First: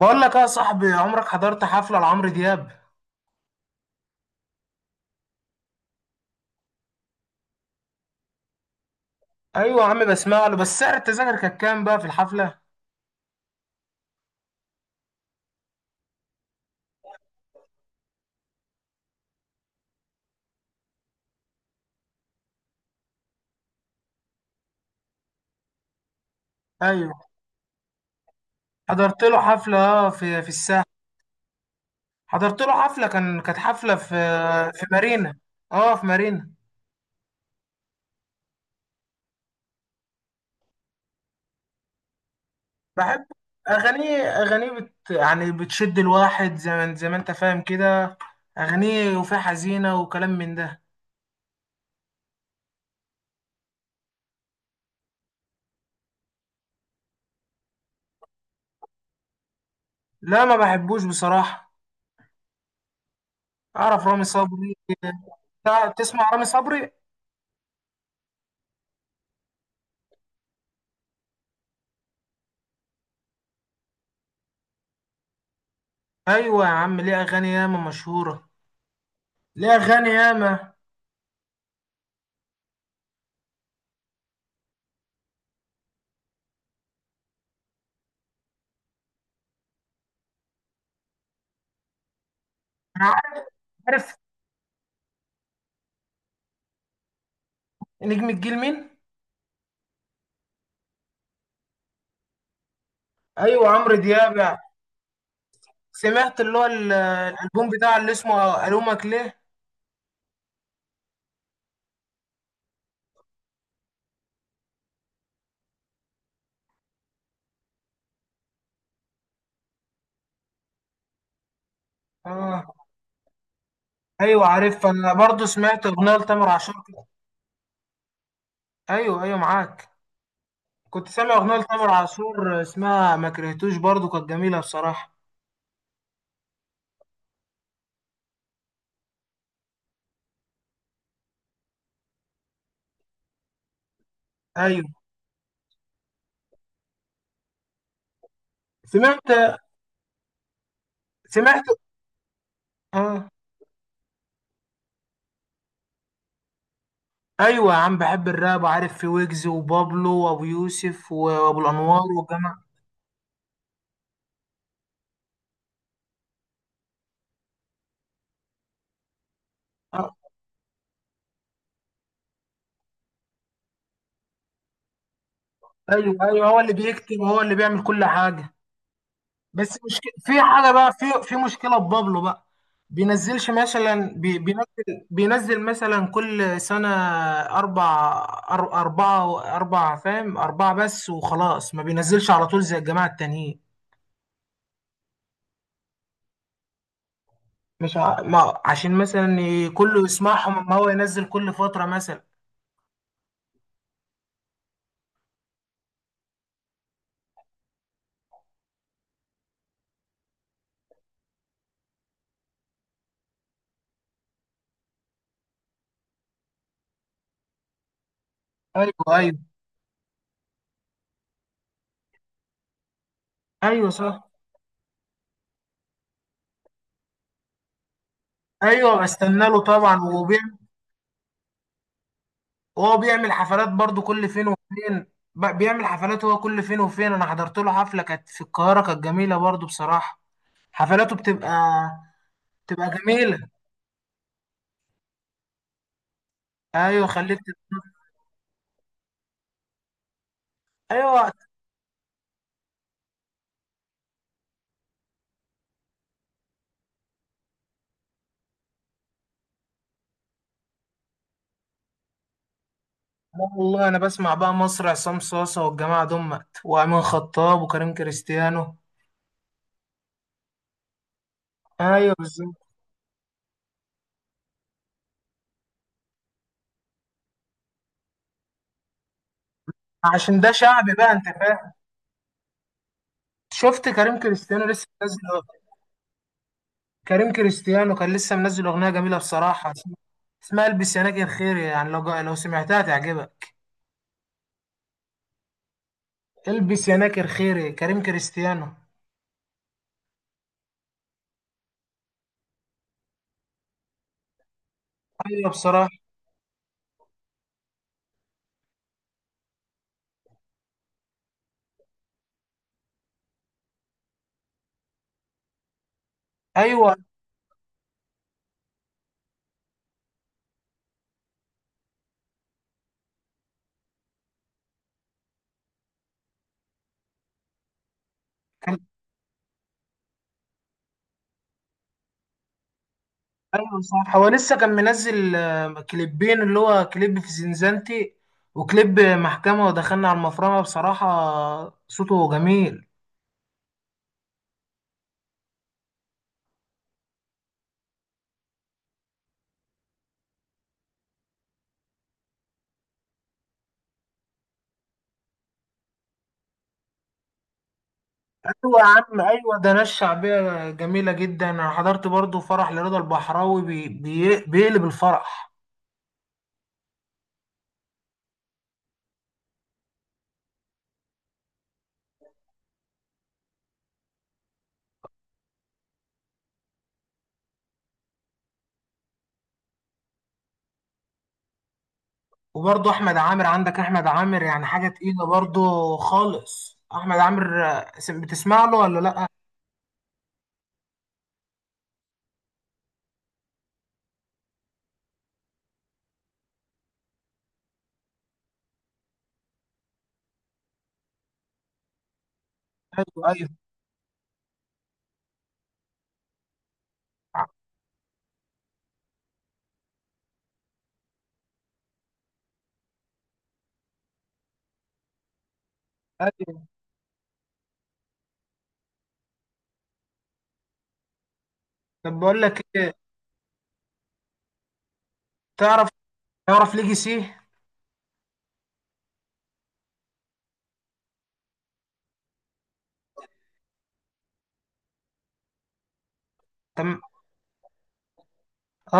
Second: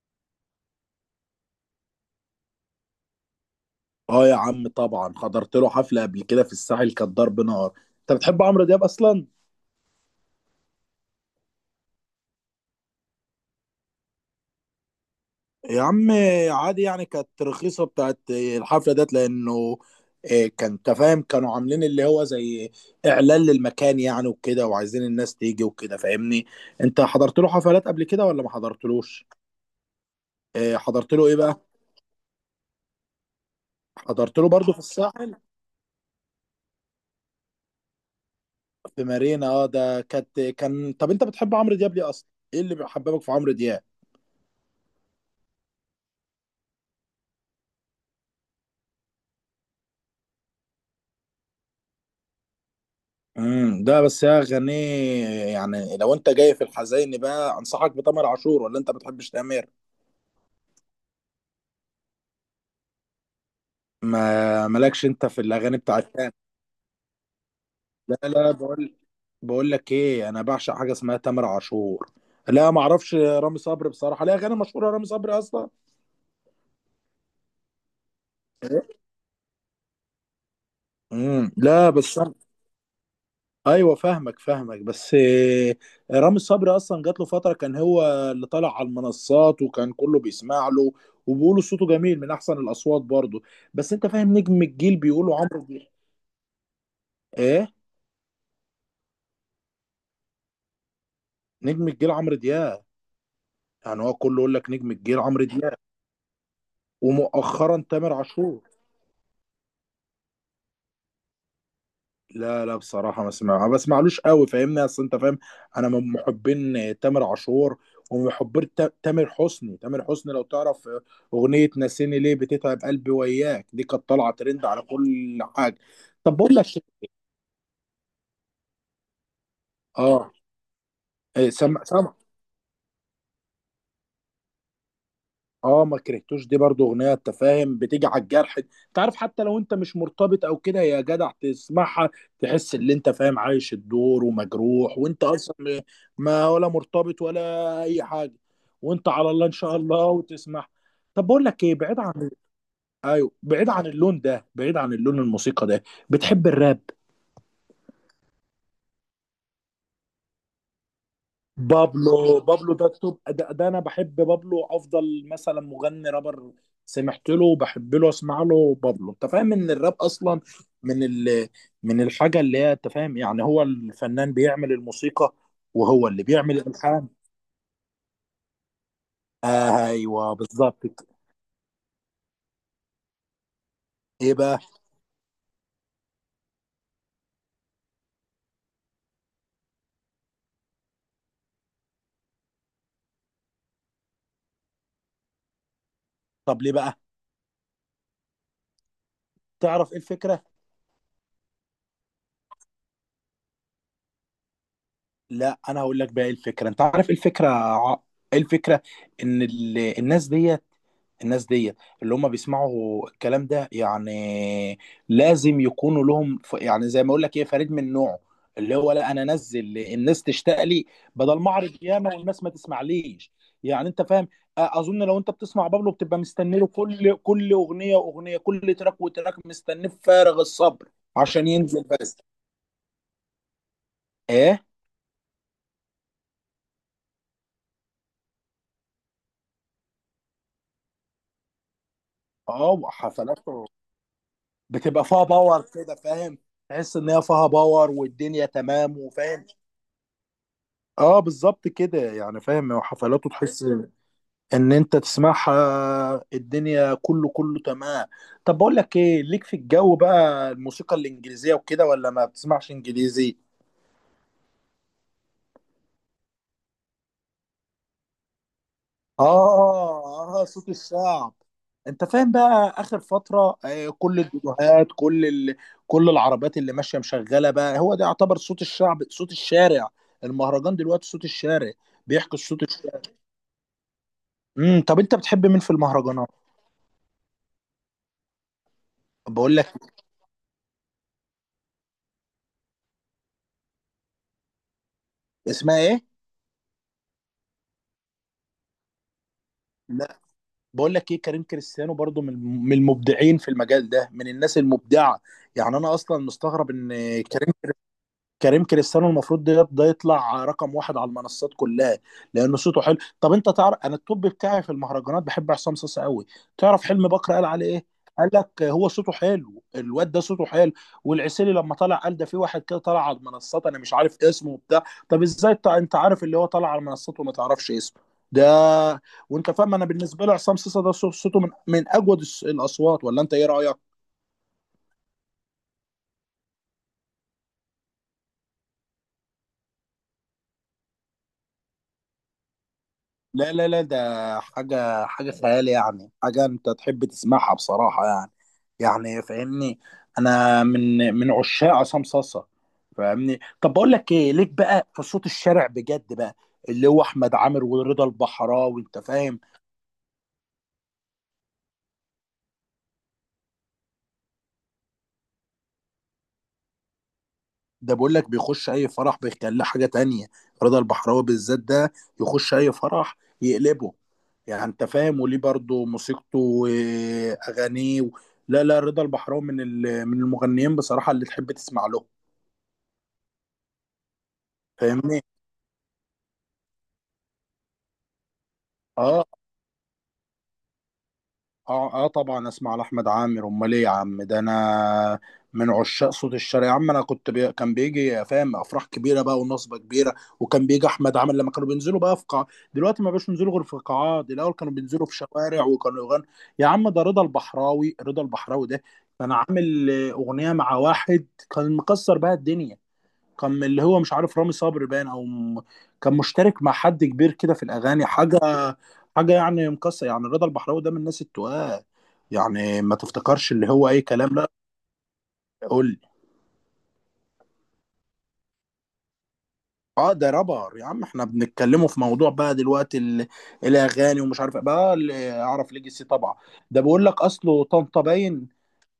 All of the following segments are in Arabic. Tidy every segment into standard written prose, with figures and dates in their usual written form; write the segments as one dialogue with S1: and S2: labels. S1: بقول لك إيه يا صاحبي، عمرك حضرت حفلة لعمرو دياب؟
S2: اه يا عم، طبعا حضرت له حفلة قبل كده في الساحل، كانت ضرب نار. انت بتحب عمرو دياب اصلا؟
S1: ايوه يا عم، بسمع له. بس سعر التذاكر كان كام بقى في الحفلة؟
S2: يا عم، عادي يعني، كانت رخيصة بتاعت الحفلة ديت لانه كان تفاهم، كانوا عاملين اللي هو زي اعلان للمكان يعني، وكده، وعايزين الناس تيجي وكده، فاهمني؟ انت
S1: ايوه،
S2: حضرت له حفلات قبل كده ولا ما
S1: حضرت
S2: حضرتلوش؟
S1: له حفلة، في الساحل.
S2: حضرت له ايه بقى؟
S1: حضرت له حفلة كانت حفلة في
S2: حضرت له برضه في الساحل،
S1: مارينا. اه، في مارينا.
S2: في مارينا. اه، ده كانت كان طب انت بتحب عمرو دياب ليه اصلا؟ ايه اللي بيحببك
S1: بحب
S2: في عمرو دياب؟
S1: اغانيه. يعني بتشد الواحد، زي ما انت فاهم كده. اغانيه، وفيها حزينة وكلام من ده.
S2: ده بس يا غني. يعني لو انت جاي في الحزين بقى، انصحك بتامر عاشور. ولا انت بتحبش تامر؟
S1: لا، ما بحبوش بصراحة. اعرف رامي
S2: ما
S1: صبري.
S2: مالكش انت في الاغاني بتاعت
S1: تسمع
S2: تامر؟
S1: رامي صبري؟
S2: لا لا، بقول لك ايه؟ انا بعشق حاجه اسمها تامر عاشور. لا، ما اعرفش رامي صبري بصراحه. لا، اغاني مشهوره رامي صبري اصلا؟
S1: ايوه يا عم، ليه اغاني ياما مشهورة. ليه اغاني ياما.
S2: لا بس. ايوه فاهمك فاهمك، بس رامي صبري اصلا جات له فتره كان هو اللي طالع على المنصات، وكان كله بيسمع له، وبيقولوا صوته جميل من احسن الاصوات
S1: انا
S2: برضه. بس انت
S1: عارف.
S2: فاهم نجم الجيل بيقولوا عمرو دياب. ايه؟
S1: نجم الجيل مين؟
S2: نجم الجيل عمرو دياب.
S1: ايوه، عمرو
S2: يعني هو
S1: دياب.
S2: كله يقول لك نجم الجيل عمرو دياب.
S1: سمعت اللي هو الالبوم
S2: ومؤخرا
S1: بتاع اللي
S2: تامر عاشور.
S1: اسمه الومك ليه.
S2: لا لا بصراحة، ما بسمعلوش قوي، فاهمني؟ اصل انت فاهم، انا من محبين تامر عاشور ومن محبين تامر حسني. تامر حسني، لو تعرف اغنية ناسيني ليه
S1: اه.
S2: بتتعب قلبي وياك، دي كانت طالعة
S1: ايوه
S2: ترند على
S1: عارف، انا
S2: كل
S1: برضو
S2: حاجة.
S1: سمعت اغنيه
S2: طب
S1: لتامر
S2: بقول لك
S1: عاشور كده.
S2: إيه؟
S1: ايوه ايوه، معاك.
S2: اه.
S1: كنت سامع
S2: إيه،
S1: اغنيه
S2: سامع
S1: لتامر
S2: سامع.
S1: عاشور اسمها ما كرهتوش، برضو كانت جميله بصراحه.
S2: اه، ما كرهتوش دي برضو اغنيه. انت فاهم، بتيجي على الجرح. انت عارف، حتى لو انت مش مرتبط او كده يا جدع، تسمعها تحس ان انت فاهم، عايش الدور
S1: ايوه.
S2: ومجروح وانت اصلا ما ولا مرتبط ولا اي حاجه. وانت
S1: سمعت
S2: على الله ان شاء الله وتسمع. طب بقول لك
S1: سمعت
S2: ايه، بعيد عن...
S1: اه.
S2: ايوه، بعيد عن اللون ده، بعيد عن اللون الموسيقى ده، بتحب الراب؟
S1: ايوه يا عم، بحب الراب، وعارف في ويجز وبابلو وابو يوسف وابو الانوار
S2: بابلو،
S1: والجماعه.
S2: بابلو ده التوب، ده انا بحب بابلو افضل مثلا مغني رابر. سمعت له وبحب له، اسمع له بابلو. انت فاهم ان الراب
S1: آه.
S2: اصلا من ال من الحاجه اللي هي، انت فاهم يعني، هو الفنان بيعمل الموسيقى وهو
S1: ايوه
S2: اللي
S1: ايوه،
S2: بيعمل
S1: هو اللي
S2: الالحان.
S1: بيكتب وهو اللي بيعمل كل حاجه. بس
S2: آه
S1: مشكلة
S2: ايوه،
S1: في حاجة بقى،
S2: بالظبط.
S1: في مشكلة ببابلو بقى. بينزلش مثلا،
S2: ايه بقى؟
S1: بينزل مثلا كل سنة أربعة فاهم، أربعة بس وخلاص. ما بينزلش على طول زي الجماعة التانيين.
S2: طب ليه بقى؟
S1: مش ع... ما عشان مثلا
S2: تعرف ايه
S1: كله
S2: الفكره؟
S1: يسمعهم، أما هو ينزل كل فترة مثلا.
S2: لا، انا هقول لك بقى ايه الفكره. انت عارف إيه الفكره؟ ايه الفكره؟ ان الناس ديت، الناس ديت اللي هم بيسمعوا الكلام ده يعني، لازم يكونوا لهم يعني زي ما اقول لك ايه، فريد من نوعه. اللي
S1: أيوه.
S2: هو، لا انا
S1: أيوه.
S2: انزل، الناس تشتاق لي، بدل ما اعرض ياما والناس ما تسمعليش. يعني
S1: أيوه،
S2: انت فاهم؟
S1: صح.
S2: اظن لو انت بتسمع بابلو بتبقى مستني له كل اغنيه واغنيه، كل تراك
S1: أيوه، بستنى
S2: وتراك،
S1: له
S2: مستنيه
S1: طبعا.
S2: بفارغ الصبر عشان ينزل بس.
S1: وهو بيعمل حفلات برضو كل فين
S2: ايه؟
S1: وفين. بيعمل حفلات هو كل فين وفين. انا حضرت له حفلة كانت في القاهرة، كانت جميلة برضو بصراحة. حفلاته بتبقى،
S2: اه، حفلات
S1: جميلة.
S2: بتبقى فيها باور كده، فاهم؟ تحس
S1: ايوه،
S2: ان هي
S1: خليك
S2: فيها باور، والدنيا تمام، وفاهم.
S1: ايوه،
S2: اه
S1: لا.
S2: بالظبط كده، يعني فاهم؟ وحفلاته تحس ان انت تسمعها، الدنيا كله كله تمام. طب بقول لك ايه، ليك في الجو بقى الموسيقى الانجليزيه وكده؟ ولا ما بتسمعش انجليزي؟
S1: والله انا بسمع بقى مصر، عصام صاصة والجماعة دمت وامين خطاب وكريم كريستيانو.
S2: اه اه، صوت الشعب. انت
S1: ايوه
S2: فاهم
S1: بالظبط.
S2: بقى اخر فتره، كل الفيديوهات، كل العربيات اللي ماشيه مشغله بقى، هو ده يعتبر صوت الشعب، صوت الشارع.
S1: عشان ده
S2: المهرجان
S1: شعبي
S2: دلوقتي
S1: بقى،
S2: صوت
S1: انت
S2: الشارع،
S1: فاهم.
S2: بيحكي صوت الشارع.
S1: شفت كريم كريستيانو لسه
S2: طب انت
S1: منزل؟
S2: بتحب مين في المهرجانات؟
S1: كريم كريستيانو كان لسه منزل اغنية جميلة
S2: بقول
S1: بصراحة
S2: لك،
S1: اسمها. اسمها البس يا ناجي الخير، يعني لو سمعتها تعجبك.
S2: اسمها ايه؟
S1: البس يا ناكر خيري، كريم كريستيانو.
S2: لا، بقول لك ايه، كريم كريستيانو برضو من المبدعين في المجال ده، من الناس المبدعه.
S1: ايوه
S2: يعني انا
S1: بصراحه.
S2: اصلا مستغرب ان كريم كريم كريستيانو المفروض ده يطلع رقم واحد على المنصات كلها لان صوته حلو. طب انت تعرف، انا التوب بتاعي في المهرجانات بحب عصام صاصا قوي. تعرف
S1: ايوه
S2: حلمي بكر قال عليه ايه؟ قال لك هو صوته حلو، الواد ده صوته حلو. والعسيلي لما طلع قال ده في واحد كده طلع على المنصات، انا مش عارف اسمه وبتاع. طب ازاي انت عارف اللي هو طلع على المنصات وما تعرفش اسمه ده؟
S1: كان.
S2: وانت فاهم، انا بالنسبه لي عصام صاصا ده صوته من اجود الاصوات. ولا انت ايه رايك؟
S1: ايوه صح، هو لسه كان منزل كليبين، اللي هو كليب في زنزانتي وكليب محكمه ودخلنا على المفرمه. بصراحه صوته جميل.
S2: لا لا لا، ده حاجة حاجة خيال، يعني حاجة أنت تحب تسمعها بصراحة يعني. يعني فاهمني؟ أنا من عشاق عصام صاصة. فاهمني؟ طب بقول لك إيه، ليك بقى في صوت الشارع بجد بقى، اللي هو أحمد عامر ورضا
S1: ايوه
S2: البحراوي،
S1: يا
S2: أنت
S1: عم،
S2: فاهم؟
S1: ايوه، ده ناس شعبيه جميله جدا. انا حضرت برضو فرح لرضا البحراوي، بي بي بيقلب الفرح.
S2: ده بقول لك بيخش اي فرح بيخليه حاجه تانية. رضا البحراوي بالذات ده، يخش اي فرح يقلبه. يعني انت فاهم؟ وليه برضه موسيقته واغانيه و... لا لا، رضا البحراوي من المغنيين بصراحه اللي تحب تسمع له.
S1: وبرضو احمد عامر. عندك احمد عامر، يعني حاجه
S2: فاهمني؟
S1: تقيله برضو خالص. احمد عامر، بتسمع له ولا لا؟
S2: اه. اه اه طبعا، اسمع لاحمد عامر، امال ايه يا عم؟ ده انا من عشاق صوت الشارع يا عم. انا كنت كان بيجي، فاهم، افراح كبيره بقى ونصبه كبيره، وكان بيجي احمد عامر لما كانوا بينزلوا بقى في قاع. دلوقتي ما
S1: ايوه
S2: بقاش
S1: ايوه.
S2: ينزلوا غير في قاعات، الاول كانوا بينزلوا في شوارع وكانوا يغنوا. يا عم، ده رضا البحراوي. رضا البحراوي ده كان عامل اغنيه مع واحد كان مكسر بقى الدنيا. كان من، اللي هو مش عارف، رامي صبري باين او كان مشترك
S1: أيوة.
S2: مع حد كبير كده في الاغاني، حاجه حاجه يعني مكسر، يعني رضا البحراوي ده من الناس التقال،
S1: طب بقول لك
S2: يعني
S1: ايه؟
S2: ما تفتكرش اللي هو اي كلام لا. قول
S1: تعرف
S2: لي.
S1: تعرف ليجاسي؟
S2: اه، ده رابر يا عم، احنا بنتكلموا في موضوع بقى دلوقتي، الاغاني ومش عارف إيه. بقى اللي اعرف ليجاسي طبعا، ده
S1: تم.
S2: بيقول لك اصله طنطا باين.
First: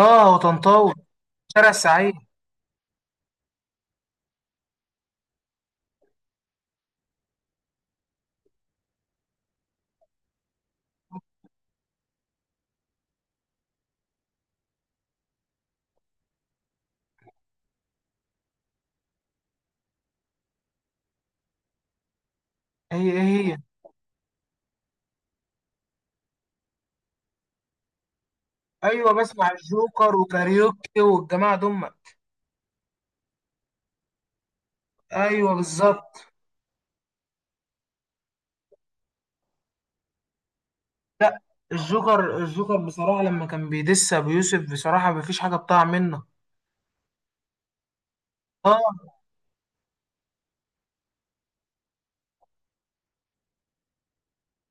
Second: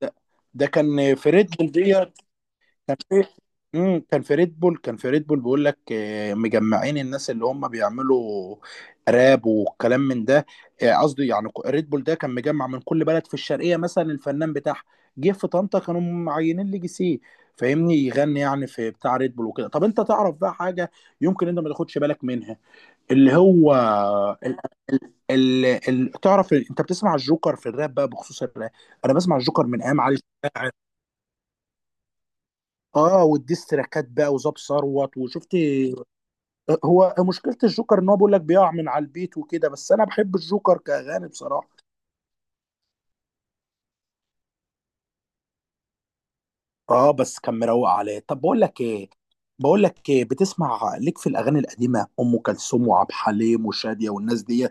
S2: ده, ده
S1: وطنطاوي.
S2: كان في ريد
S1: شارع
S2: بول دي.
S1: السعيد.
S2: كان في... كان في ريد بول، بيقول لك مجمعين الناس اللي هم بيعملوا راب والكلام من ده. قصدي يعني ريد بول ده كان مجمع من كل بلد في الشرقيه، مثلا الفنان بتاعها جه في طنطا. كانوا معينين لي جي سي، فاهمني؟ يغني يعني في بتاع ريد بول وكده. طب انت تعرف بقى حاجه يمكن انت ما تاخدش بالك منها،
S1: هي ايه؟
S2: اللي
S1: هي
S2: هو ال... تعرف انت بتسمع الجوكر في الراب بقى؟ بخصوص الراب،
S1: ايوه،
S2: انا بسمع
S1: بسمع
S2: الجوكر من ايام
S1: الجوكر
S2: علي الشاعر.
S1: وكاريوكي والجماعه دول.
S2: اه، والديستراكات بقى وزاب ثروت
S1: ايوه
S2: وشفت.
S1: بالظبط.
S2: هو مشكله الجوكر ان هو بيقول لك بيقع من على البيت وكده، بس انا بحب الجوكر كاغاني
S1: لا،
S2: بصراحه.
S1: الجوكر بصراحه، لما كان بيدس ابو يوسف، بصراحه مفيش حاجه بتاع منه.
S2: اه بس كان مروق عليه. طب بقول
S1: اه.
S2: لك ايه، بقول لك ايه، بتسمع ليك في الاغاني القديمه، ام كلثوم وعبد الحليم وشاديه والناس دي؟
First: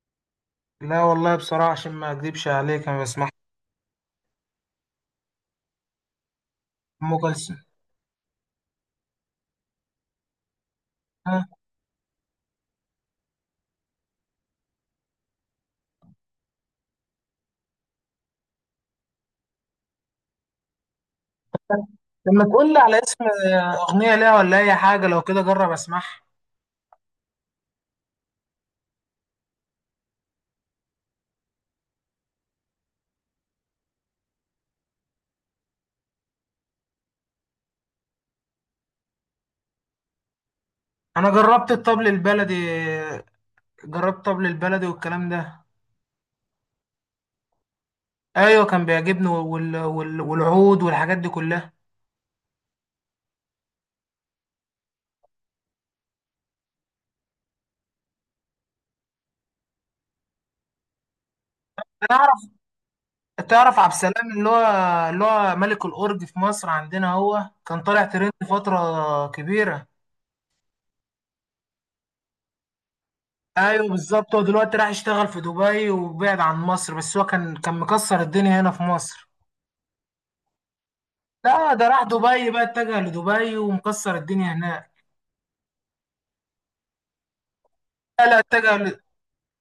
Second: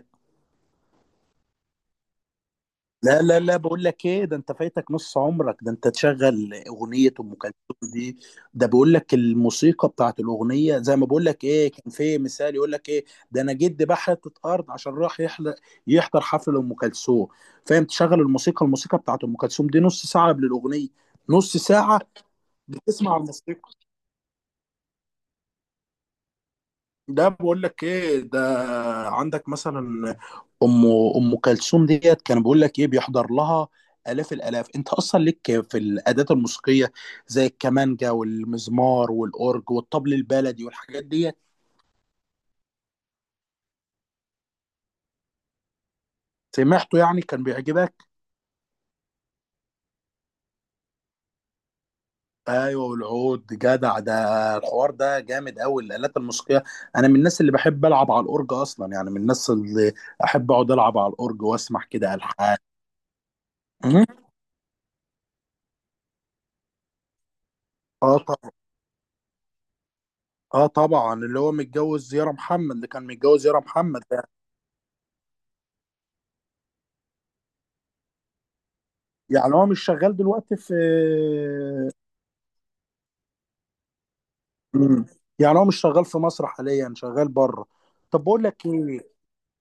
S1: لا والله بصراحه، عشان ما اكذبش عليك، انا
S2: لا
S1: بسمع
S2: لا لا، بقول لك ايه، ده انت فايتك نص عمرك. ده انت تشغل اغنيه
S1: ام
S2: ام
S1: كلثوم.
S2: كلثوم دي، ده بقول لك الموسيقى بتاعت الاغنيه، زي ما بقول لك
S1: آه.
S2: ايه، كان في مثال يقول لك ايه، ده انا جدي باع حته ارض عشان راح يحضر حفل ام كلثوم. فاهم؟ تشغل الموسيقى، الموسيقى بتاعت ام كلثوم دي نص ساعه قبل الاغنيه. نص ساعه
S1: لما تقول لي على
S2: بتسمع
S1: اسم
S2: الموسيقى.
S1: اغنيه ليها ولا اي حاجه لو كده، جرب اسمعها.
S2: ده بقول لك ايه، ده عندك مثلا ام ام كلثوم ديت كان بيقول لك ايه، بيحضر لها الاف الالاف. انت اصلا ليك في الادوات الموسيقيه زي الكمانجا والمزمار والاورج والطبل البلدي والحاجات
S1: انا
S2: ديت؟
S1: جربت الطبل البلدي. جربت طبل البلدي والكلام ده.
S2: سمعته يعني؟ كان بيعجبك؟
S1: ايوه كان بيعجبني والعود والحاجات دي كلها.
S2: ايوه، والعود جدع ده. الحوار ده جامد قوي الالات الموسيقيه. انا من الناس اللي بحب العب على الاورج اصلا، يعني من الناس اللي احب اقعد العب على الاورج واسمع كده
S1: تعرف
S2: الحان.
S1: تعرف عبد
S2: مهم.
S1: السلام، اللي هو ملك الاورج في مصر عندنا. هو كان طالع
S2: اه
S1: ترند
S2: طبعا.
S1: فتره كبيره.
S2: اه طبعا، اللي هو متجوز يارا محمد، اللي كان متجوز يارا
S1: ايوه
S2: محمد.
S1: بالظبط. هو دلوقتي راح يشتغل في دبي وبعد عن مصر. بس هو كان مكسر الدنيا هنا في مصر.
S2: يعني هو مش شغال دلوقتي في...
S1: لا، ده راح دبي بقى. اتجه لدبي ومكسر الدنيا هناك.
S2: مم. يعني هو مش شغال في مصر حاليا، شغال بره. طب
S1: لا لا،
S2: بقول لك
S1: اتجه
S2: ايه.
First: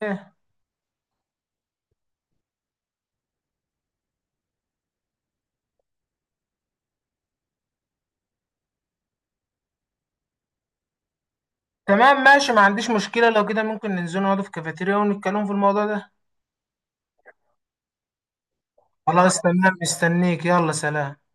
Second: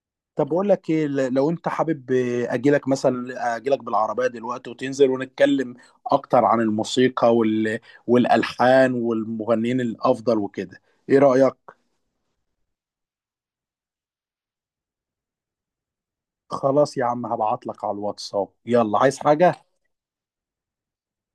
S1: إيه.
S2: طب بقول لك ايه، لو انت حابب اجي لك مثلا، اجي لك بالعربيه دلوقتي وتنزل ونتكلم اكتر عن الموسيقى والالحان والمغنيين الافضل وكده. ايه رايك؟
S1: تمام ماشي، ما عنديش مشكله. لو كده، ممكن ننزل نقعد في كافيتيريا ونتكلم في الموضوع ده.
S2: خلاص يا عم، هبعت لك على الواتساب. يلا، عايز
S1: خلاص
S2: حاجه؟
S1: تمام، مستنيك. يلا سلام.